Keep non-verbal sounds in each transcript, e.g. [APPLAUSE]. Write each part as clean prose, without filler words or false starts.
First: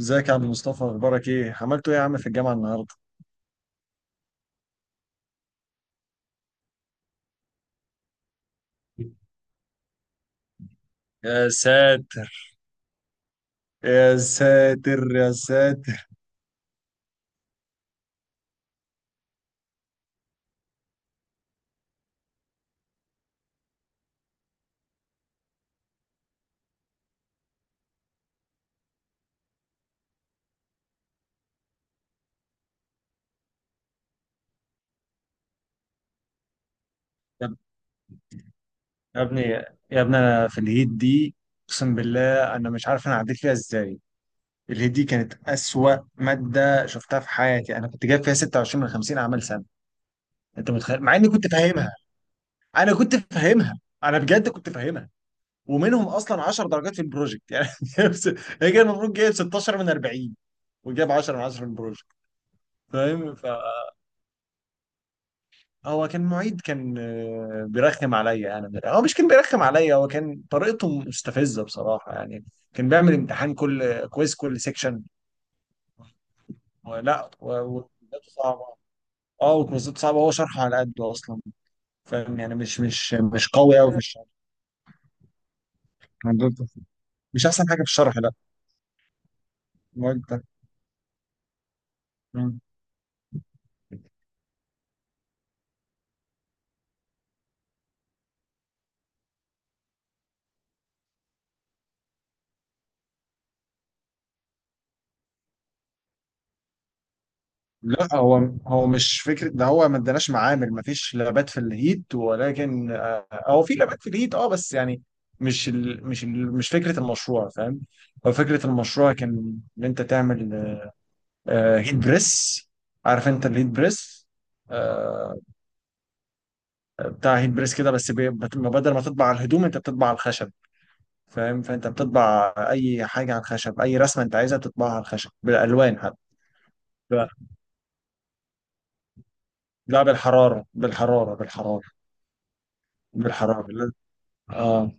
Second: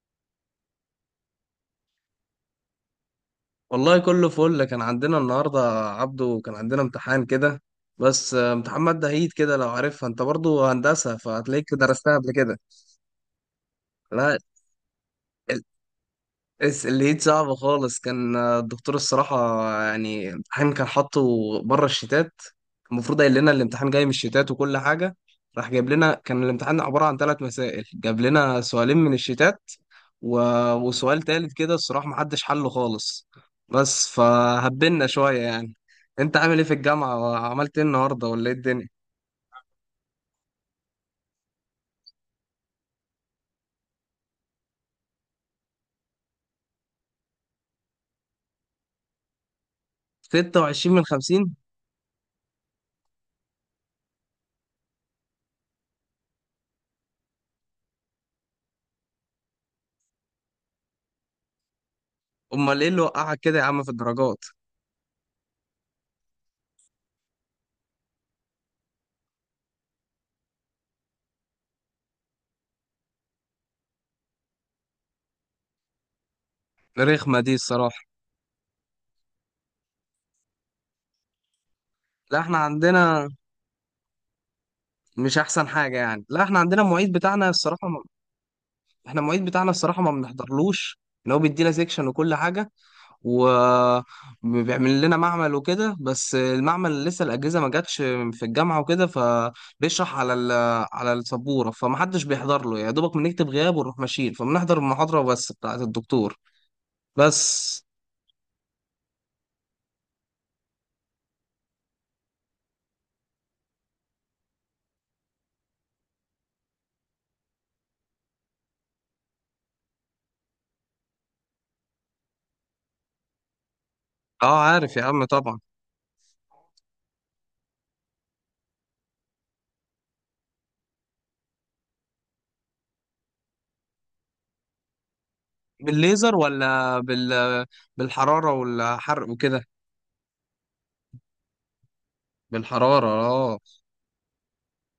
ازيك يا عم مصطفى؟ اخبارك ايه؟ عملتوا ايه يا عم في الجامعه النهارده؟ والله كله فل كان عندنا النهارده. عبده كان عندنا امتحان كده. بس امتحان مادة عيد كده، لو عارفها انت برضو هندسة يا فهتلاقيك درستها ساتر قبل كده. يا لا، ساتر يا ساتر. الليد صعب خالص كان، الدكتور الصراحة يعني الامتحان كان حاطه بره الشتات. المفروض قايل لنا الامتحان جاي من الشتات وكل حاجة، راح جايب لنا كان الامتحان عبارة عن ثلاث مسائل، جاب لنا سؤالين من الشتات و... وسؤال تالت كده الصراحة محدش حله خالص، بس فهبنا شوية يعني. انت عامل ايه في الجامعة يا وعملت ايه النهاردة ولا ايه الدنيا؟ يا ابني يا ابني، انا في الهيت دي. اقسم بالله انا مش عارف انا عديت فيها ازاي. الهيت دي كانت اسوأ ماده شفتها في حياتي. انا كنت جايب فيها 26 من 50 اعمال سنه. انت 26 متخيل؟ من مع اني كنت 50؟ فاهمها. انا كنت فاهمها انا بجد كنت فاهمها. ومنهم اصلا 10 درجات في البروجكت يعني [LAUGHS] هي كان المفروض جايب 16 من 40، وجاب 10 من 10 في البروجكت. امال ايه اللي فاهم؟ وقعك كده يا عم في الدرجات؟ هو كان معيد كان بيرخم عليا انا من الآخر. هو مش كان بيرخم عليا، هو كان طريقته مستفزه بصراحه يعني. كان بيعمل امتحان كل كويز كل سيكشن. لا، رخمة دي الصراحة. وكويزاته صعبه. اه وكويزاته صعبه، هو شرحه على قده اصلا. لا فاهم يعني احنا مش مش عندنا مش قوي قوي في الشرح. مش احسن حاجه يعني. لا احنا عندنا المعيد مش بتاعنا احسن حاجه في الصراحه ما... الشرح، لا. احنا المعيد بتاعنا الصراحه ما المواد بنحضرلوش، ان هو بيدينا سيكشن وكل ده. حاجه وبيعمل لنا معمل وكده، بس المعمل لسه الاجهزه ما جاتش في الجامعه وكده، فبيشرح على على السبوره، فمحدش بيحضر له، يا دوبك بنكتب غياب ونروح ماشيين، فبنحضر المحاضره بس بتاعت الدكتور بس. لا، هو مش فكره ده. هو ما اداناش معامل، ما فيش لابات في الهيت ولكن هو في لابات في الهيت اه بس يعني مش فكره المشروع، فاهم؟ هو فكره المشروع كان ان انت تعمل هيت بريس. عارف انت الهيت بريس؟ اه عارف يا عم آه، طبعا. بتاع هيت بريس كده، بس بدل ما تطبع على الهدوم انت بتطبع على الخشب. فاهم؟ فانت بتطبع اي حاجه على الخشب، اي رسمه انت عايزها بتطبعها على الخشب بالالوان حتى. بالليزر ولا بالحراره والحرق وكده؟ لا بالحراره بالحراره بالحراره. بالحراره اه. بالحراره اه.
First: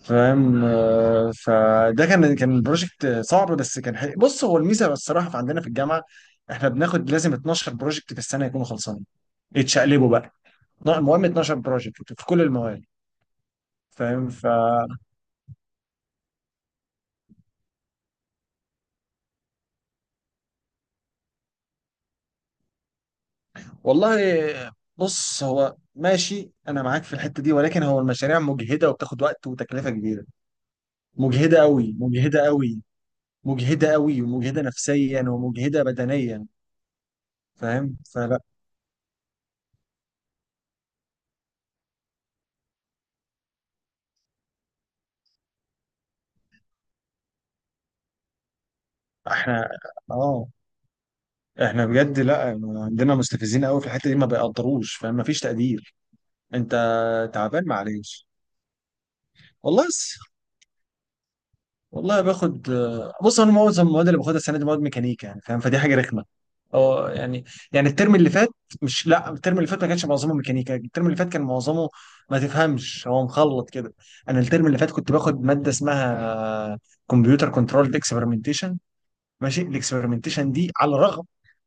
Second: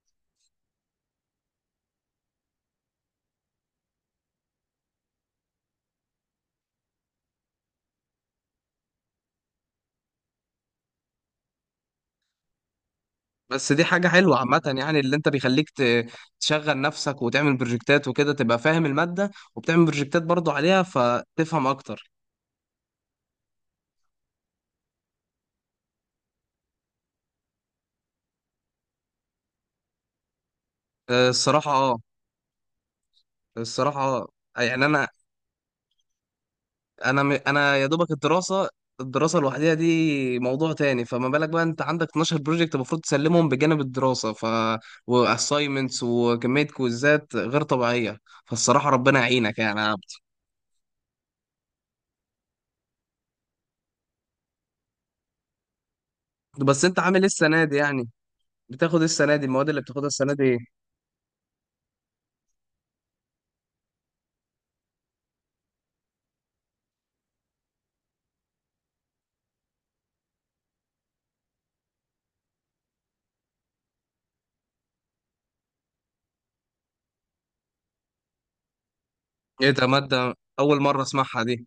فاهم؟ فده كان بروجكت صعب بس كان حلو. بص، هو الميزه الصراحه في عندنا في الجامعه، احنا بناخد لازم 12 بروجكت في السنه يكونوا خلصانين. يتشقلبوا بقى. لا، المهم 12 بروجكت في كل المواد. بس دي حاجة فاهم حلوة عامة يعني، اللي انت بيخليك تشغل نفسك وتعمل بروجكتات وكده، تبقى فاهم المادة وبتعمل بروجكتات برضو عليها فتفهم اكتر. والله بص، هو ماشي، انا معاك في الحته دي، ولكن هو المشاريع مجهده وبتاخد وقت وتكلفه كبيره. مجهده الصراحة قوي اه. مجهده قوي. مجهده الصراحة قوي اه ومجهده يعني نفسيا ومجهده بدنيا. انا يا فاهم؟ دوبك فلا، الدراسة، الدراسة لوحدها دي موضوع تاني، فما بالك بقى انت عندك 12 بروجكت المفروض تسلمهم بجانب الدراسة، ف واساينمنتس وكمية كويزات غير طبيعية. فالصراحة ربنا يعينك احنا يعني يا عبد. اه احنا بجد لا، عندنا مستفزين قوي في الحته دي، ما بيقدروش، فاهم؟ ما فيش تقدير. انت بس انت عامل ايه السنة تعبان، دي يعني؟ معلش. بتاخد ايه السنة دي، المواد اللي والله بتاخدها س... السنة دي؟ والله باخد. بص انا معظم المواد اللي باخدها السنه دي مواد ميكانيكا يعني، فاهم؟ فدي حاجه رخمه. اه يعني الترم اللي فات، مش، لا، الترم اللي فات ما كانش معظمه ميكانيكا. الترم اللي فات كان معظمه، ما تفهمش، هو مخلط كده. انا الترم اللي فات كنت باخد ماده اسمها كمبيوتر كنترول اكسبيرمنتيشن. ماشي. ايه ده، مادة الاكسبيرمنتيشن دي أول على مرة الرغم، أسمعها دي.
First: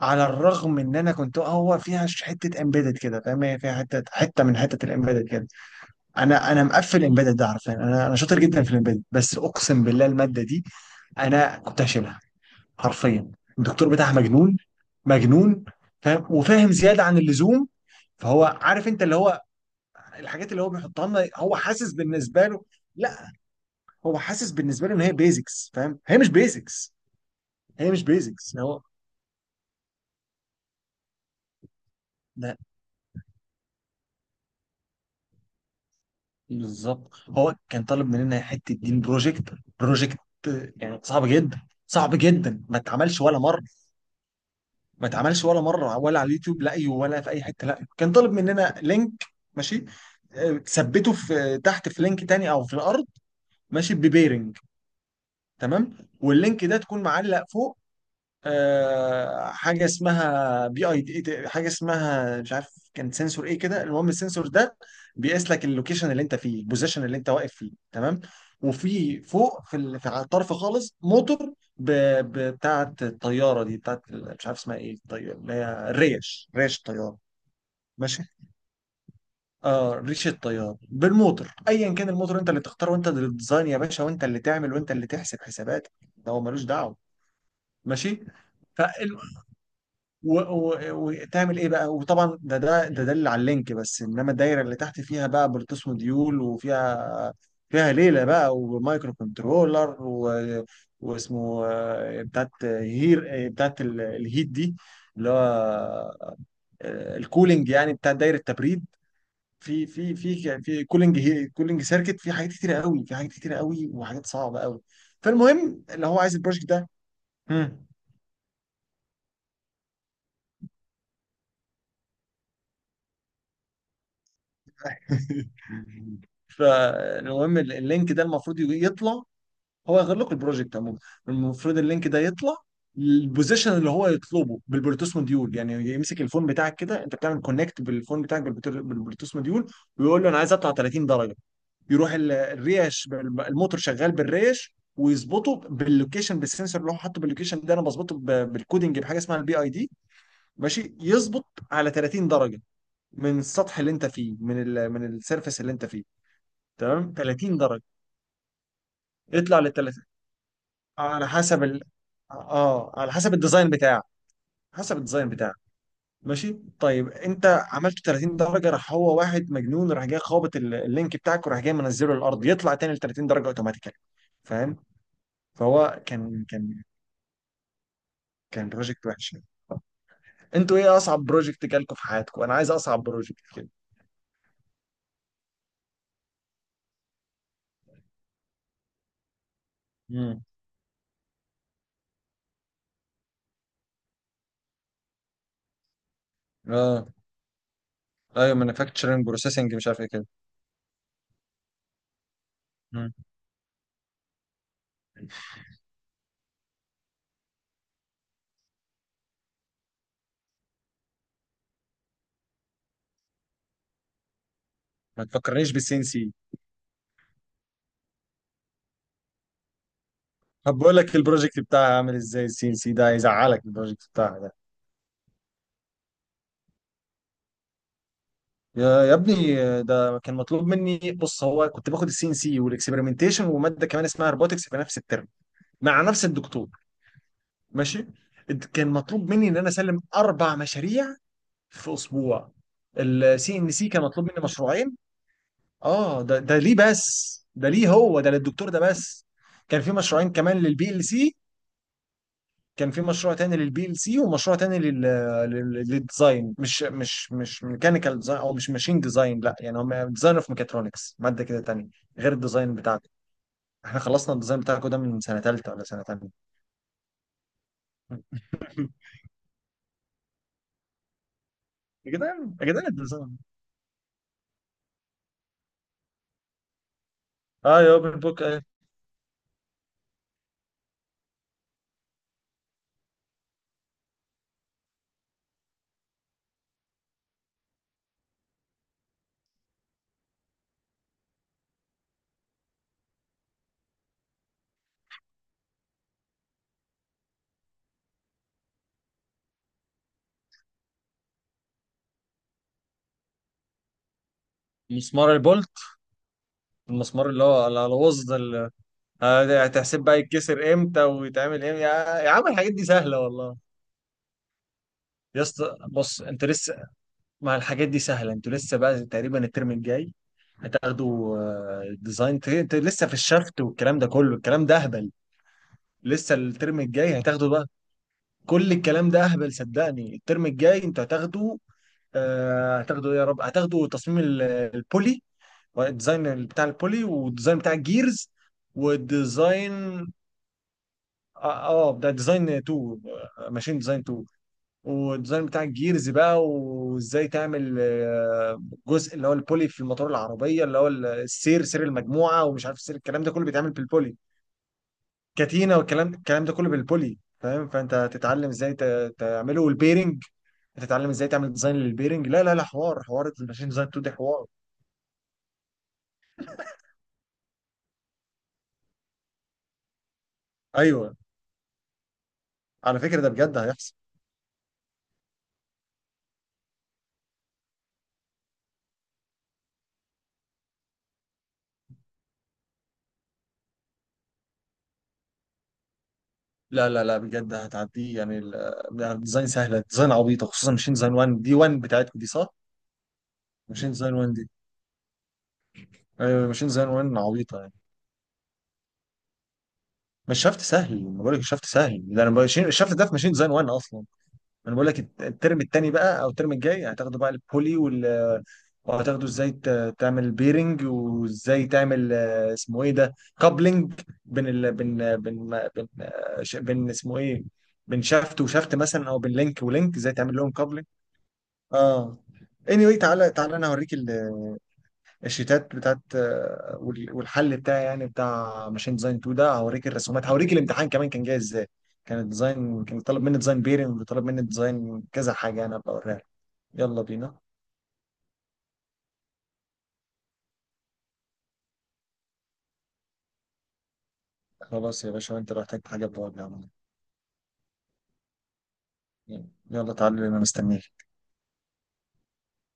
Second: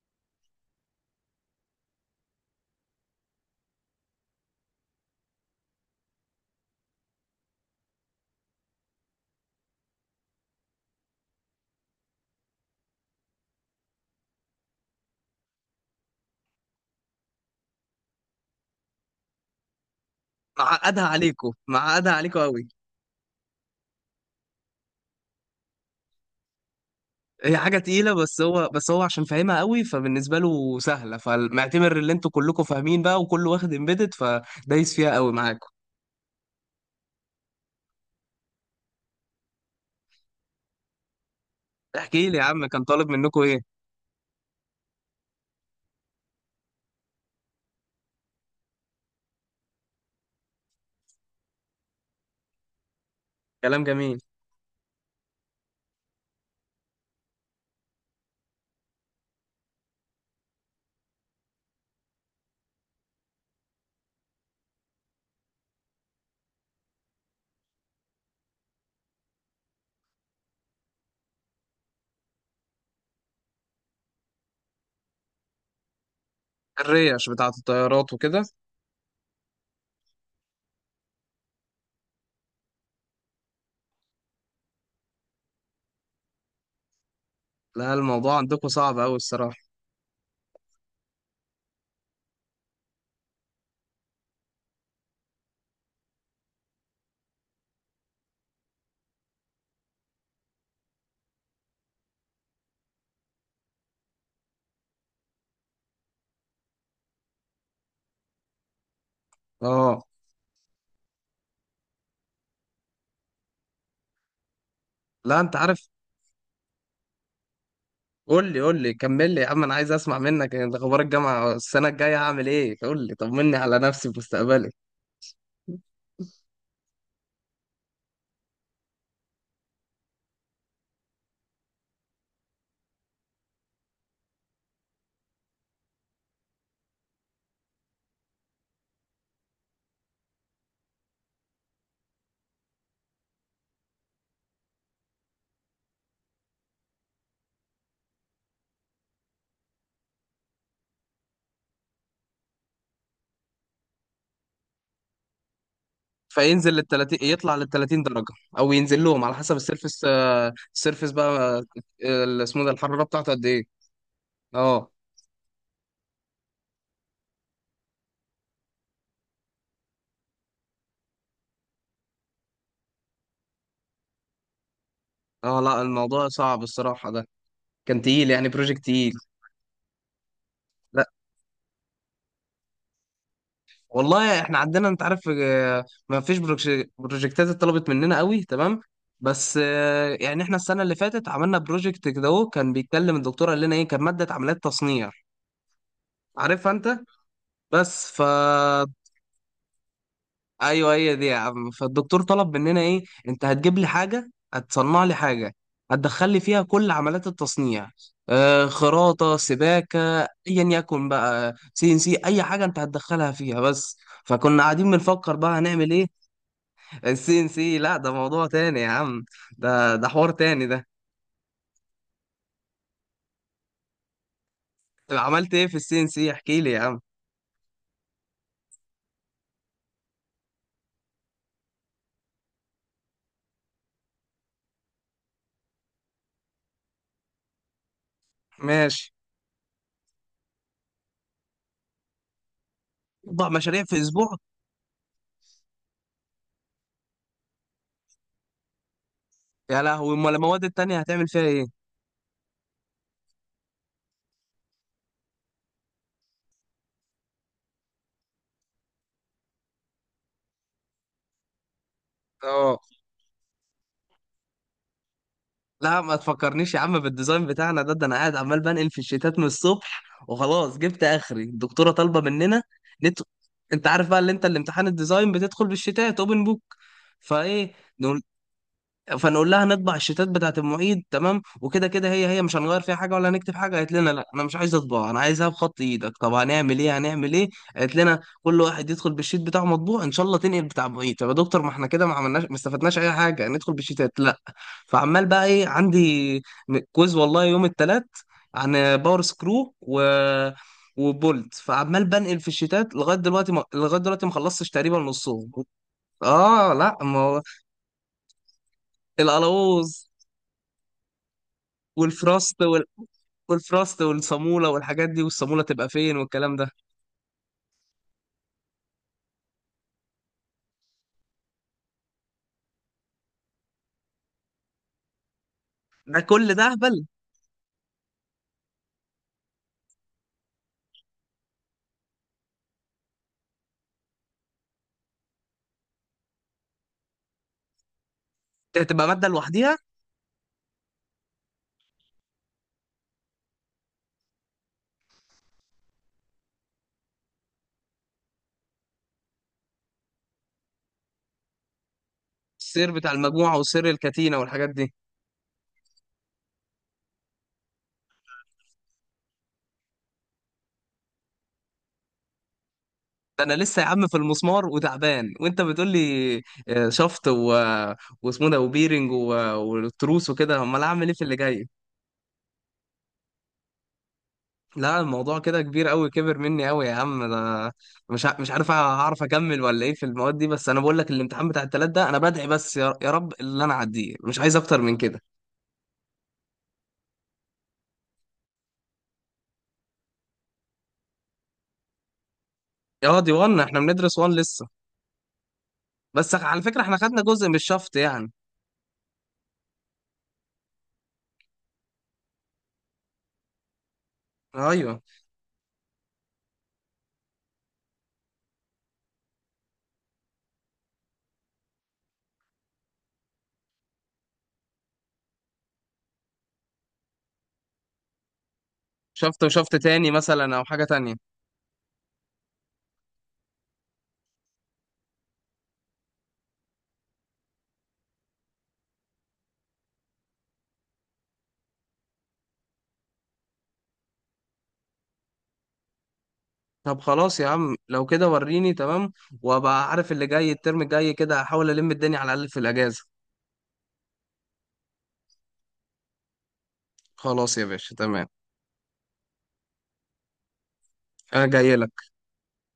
على الرغم ان انا كنت، هو فيها حته امبيدد كده، فاهم؟ هي فيها حته حته من حته الامبيدد كده. انا مقفل امبيدد ده، عارفين؟ انا شاطر جدا في الامبيدد، بس اقسم بالله الماده دي انا كنت هشيلها حرفيا. الدكتور بتاعها مجنون مجنون. فاهم؟ وفاهم زياده عن اللزوم. فهو عارف انت اللي هو، الحاجات اللي هو معقدها بيحطها لنا، عليكوا، هو حاسس معقدها عليكوا بالنسبه له، قوي. لا، هو حاسس بالنسبه له ان هي بيزكس، فاهم؟ هي مش بيزكس. هي حاجة هي مش تقيلة، بس بيزكس هو هو. بس هو عشان فاهمها قوي فبالنسبة له سهلة، فمعتبر اللي انتوا كلكوا فاهمين بقى وكله واخد امبيدد، فدايس فيها قوي معاكوا. بالظبط، هو كان طالب مننا حته دين بروجكت. بروجكت يعني صعب جدا. صعب احكي لي يا جدا، عم، ما كان طالب اتعملش ولا منكوا مره. ايه؟ ما اتعملش ولا مره ولا على اليوتيوب، لا أيوه ولا في اي حته. لا كان طالب مننا لينك، ماشي، تثبته في تحت في لينك تاني او في الارض، كلام ماشي، جميل. ببيرنج. تمام. واللينك ده تكون معلق فوق، حاجه اسمها بي اي دي، حاجه اسمها مش عارف، كان سنسور ايه كده. المهم السنسور ده بيقيس لك اللوكيشن اللي انت فيه، البوزيشن اللي انت واقف فيه، تمام؟ وفي فوق في في على الطرف خالص موتور بتاعه الطياره دي، بتاعه مش عارف اسمها ايه، الطياره، اللي هي الريش، ريش الطياره، الريش بتاعة الطيارات ماشي. وكده. اه ريش الطيار بالموتور، ايا كان الموتور، انت اللي تختار، وانت اللي تديزاين يا باشا، وانت اللي تعمل، وانت اللي تحسب حسابات. ده هو ملوش دعوه. لا ماشي. الموضوع عندكوا صعب قوي الصراحة. و- و- وتعمل ايه بقى. وطبعا ده دليل على اللينك بس، انما الدايره اللي تحت فيها بقى بلوتوث موديول، وفيها، فيها ليله بقى ومايكرو كنترولر واسمه بتاعت هير، بتاعت الهيت دي، اللي هو الكولينج يعني، بتاع دايره تبريد. في اه، في في في كولينج، كولينج سيركت، في حاجات كتيره قوي، في حاجات كتيره قوي وحاجات صعبه قوي. لا انت فالمهم عارف. اللي هو عايز البروجكت ده. مم. قول لي، قول لي، كمل لي يا عم، انا عايز اسمع منك انت اخبار الجامعة. السنة الجاية هعمل ايه؟ قول لي طمني على نفسي في مستقبلي. [LAUGHS] فالمهم اللينك ده المفروض يطلع، هو يغير لكم البروجكت عموما. المفروض اللينك ده يطلع البوزيشن اللي هو يطلبه بالبلوتوث موديول. يعني يمسك الفون بتاعك كده، انت بتعمل كونكت بالفون بتاعك بالبلوتوث موديول، ويقول له انا عايز اطلع 30 درجه. يروح الريش الموتور شغال بالريش، ويظبطه باللوكيشن، بالسنسور اللي هو حاطه باللوكيشن ده. انا بظبطه بالكودنج بحاجه اسمها البي اي دي. ماشي؟ يظبط على 30 درجه من السطح اللي انت فيه، من ال من السيرفيس اللي انت فيه، فينزل لل تمام؟ 30، يطلع 30 لل درجه. 30 درجه، او ينزل لهم على حسب يطلع لل 30 السيرفس، السيرفس على بقى. حسب اسمه ده، اه الحراره على بتاعته حسب قد ايه؟ الديزاين بتاعك. اه. حسب الديزاين بتاعك. ماشي. طيب انت عملت 30 درجه، راح هو واحد مجنون راح جاي خابط اللينك بتاعك، وراح جاي منزله الارض، يطلع تاني ل 30 درجه اوتوماتيكالي. فاهم؟ اه لا فهو الموضوع كان صعب كان الصراحه ده، كان تقيل يعني، كان بروجكت بروجكت تقيل. وحش يعني. انتوا ايه لا اصعب بروجكت جالكوا في حياتكم؟ انا عايز اصعب بروجكت كده. والله احنا عندنا انت عارف، ما فيش بروجكتات اتطلبت مننا قوي، تمام. بس يعني امم احنا السنه اللي فاتت عملنا بروجكت كده اهو، كان بيتكلم الدكتور قال لنا ايه، كان ماده عمليات تصنيع، عارفها انت. اه بس ف ايوه، مانيفاكتشرنج بروسيسنج مش عارف ايه كده. ايوه هي دي يا عم. فالدكتور طلب مننا ايه، مم. انت هتجيب لي حاجه، هتصنع لي حاجه هتدخل لي فيها كل عمليات التصنيع، آه خراطه سباكه ايا يكن بقى، سي ان سي، اي حاجه انت هتدخلها فيها بس. فكنا قاعدين ما بنفكر بقى تفكرنيش هنعمل بالسي ان ايه. سي. [LAUGHS] السي ان سي لا، ده موضوع تاني يا عم، ده ده حوار تاني طب ده. بقول لك البروجكت بتاعها عامل ازاي؟ السي ال سي ده هيزعلك البروجكت بتاعها ده. طب عملت ايه في السي ان سي، احكي لي يا عم. يا ابني، ده كان مطلوب مني. بص هو كنت باخد السي ان سي والاكسبيرمنتيشن وماده كمان اسمها روبوتكس في نفس الترم، مع نفس الدكتور، ماشي؟ كان ماشي. مطلوب مني ان انا اسلم اربع مشاريع في اسبوع. اربع السي ان مشاريع سي في كان مطلوب اسبوع؟ مني مشروعين. اه ده ليه بس؟ ده ليه؟ هو ده للدكتور ده بس. كان يا في لهوي، مشروعين امال كمان المواد للبي التانيه ال هتعمل سي. فيها ايه؟ كان في مشروع تاني للبي ال سي، ومشروع تاني لل للديزاين، مش ميكانيكال ديزاين او مش ماشين ديزاين، لا، يعني هم ديزاين اوف ميكاترونكس، ماده كده تانية غير الديزاين اه بتاعكم. احنا خلصنا الديزاين بتاعكم ده من سنه ثالثه ولا لا سنه ما ثانيه. تفكرنيش يا عم بالديزاين بتاعنا ده، ده انا قاعد عمال بنقل في [LAUGHS] الشتات من الصبح وخلاص جبت اخري، الدكتوره يا طالبه جدعان مننا. يا جدعان نت... الديزاين. انت عارف بقى اللي انت الامتحان الديزاين بتدخل بالشتات اوبن بوك، فايه اه يا اوبن نقول، بوك ايه. فنقول لها نطبع الشيتات بتاعت المعيد تمام وكده كده، هي مش هنغير فيها حاجه ولا هنكتب حاجه. قالت لنا لا انا مش عايز اطبع، انا عايزها بخط ايدك. طب هنعمل ايه، هنعمل ايه؟ قالت لنا كل واحد يدخل بالشيت بتاعه مطبوع ان شاء الله تنقل بتاع المعيد. طب يا دكتور ما احنا كده ما عملناش ما استفدناش اي حاجه ندخل بالشيتات، لا. فعمال بقى ايه عندي كويز والله يوم الثلاث، عن باور سكرو و وبولت، فعمال بنقل في الشيتات لغايه دلوقتي ما... لغايه دلوقتي ما خلصتش تقريبا مسمار نصهم. البولت. اه لا ما المسمار هو اللي هو الوز ده اللي، هتحسب القلاوظ بقى يتكسر امتى ويتعمل امتى. يا عم والفراست الحاجات دي سهله والله. والفراست والصامولة والحاجات دي، يا والصامولة اسطى تبقى فين بص، انت والكلام ده. لسه مع الحاجات دي سهلة؟ انتوا لسه بقى تقريبا الترم الجاي هتاخدوا ديزاين انتوا لسه في الشفت والكلام ده كله. الكلام ده اهبل. ده لسه كل ده الترم هبل. الجاي هتاخدوا بقى. كل الكلام ده اهبل، صدقني. الترم الجاي انتوا هتاخدوا هتاخدوا إيه يا رب، هتاخدوا تصميم البولي، والديزاين بتاع البولي، والديزاين بتاع الجيرز، دي هتبقى مادة لوحديها. والديزاين اه، ده ديزاين 2، ماشين ديزاين 2. والديزاين بتاع الجيرز بقى، وازاي تعمل جزء اللي هو البولي في الموتور العربيه، اللي هو السير، سير المجموعه ومش عارف السير السير، بتاع الكلام ده كله المجموعة بيتعمل وسير بالبولي. الكتينة والحاجات دي. كاتينا، والكلام الكلام ده كله بالبولي، فاهم؟ فانت هتتعلم ازاي تعمله، والبيرنج هتتعلم ازاي تعمل ديزاين للبيرنج. لا لا لا، حوار حوار ده انا الماشين لسه يا ديزاين 2 عم دي في حوار. المسمار وتعبان، وانت بتقول لي آه، شفط و... واسمه ده وبيرنج والتروس وكده، امال اعمل ايه ايوه في اللي جاي. على فكره ده بجد هيحصل. لا الموضوع كده كبير قوي، كبر مني قوي يا عم ده، مش عارف هعرف اكمل ولا ايه في المواد دي. بس انا بقول لك الامتحان بتاع التلات ده انا بدعي بس يا رب اللي انا اعديه، مش عايز اكتر من كده. لا لا لا، بجد هتعديه يعني لا، الديزاين سهله، الديزاين عبيطه، خصوصا ماشين ديزاين 1 دي، 1 بتاعتكم دي صح؟ اه دي 1، احنا ماشين ديزاين بندرس 1 1 دي. لسه. بس ايوه، على ماشين فكرة ديزاين احنا 1 خدنا جزء من عبيطه. الشفط يعني. مش شفت سهل، ما بقول لك شفت سهل ده انا بقول الشفت ده في ماشين ديزاين 1 اصلا. انا بقول لك ايوه الترم الثاني بقى او الترم الجاي هتاخدوا بقى البولي وال، وهتاخدوا ازاي تعمل بيرنج، وازاي تعمل اسمه ايه ده، كابلنج بين بين بين اسمه ايه، بين شافت وشافت مثلا، او بين شفط لينك وشفط ولينك، تاني ازاي تعمل لهم مثلا او حاجة كابلنج. تانية. اه anyway، تعالى تعالى انا هوريك الشيتات بتاعت والحل بتاعي يعني، بتاع ماشين ديزاين 2 ده، هوريك الرسومات، هوريك الامتحان كمان كان جاي ازاي. كان الديزاين كان طالب مني ديزاين بيرنج، وطالب مني ديزاين كذا حاجه، انا ابقى اوريها لك. طب يلا بينا. خلاص يا عم لو كده، وريني تمام، وابقى عارف اللي جاي الترم الجاي كده، هحاول الم الدنيا على الاقل في الاجازة. خلاص يا باشا، انت لو احتجت حاجه بقول لي. خلاص يا باشا تمام. يلا تعالى انا مستنيك. انا جاي لك.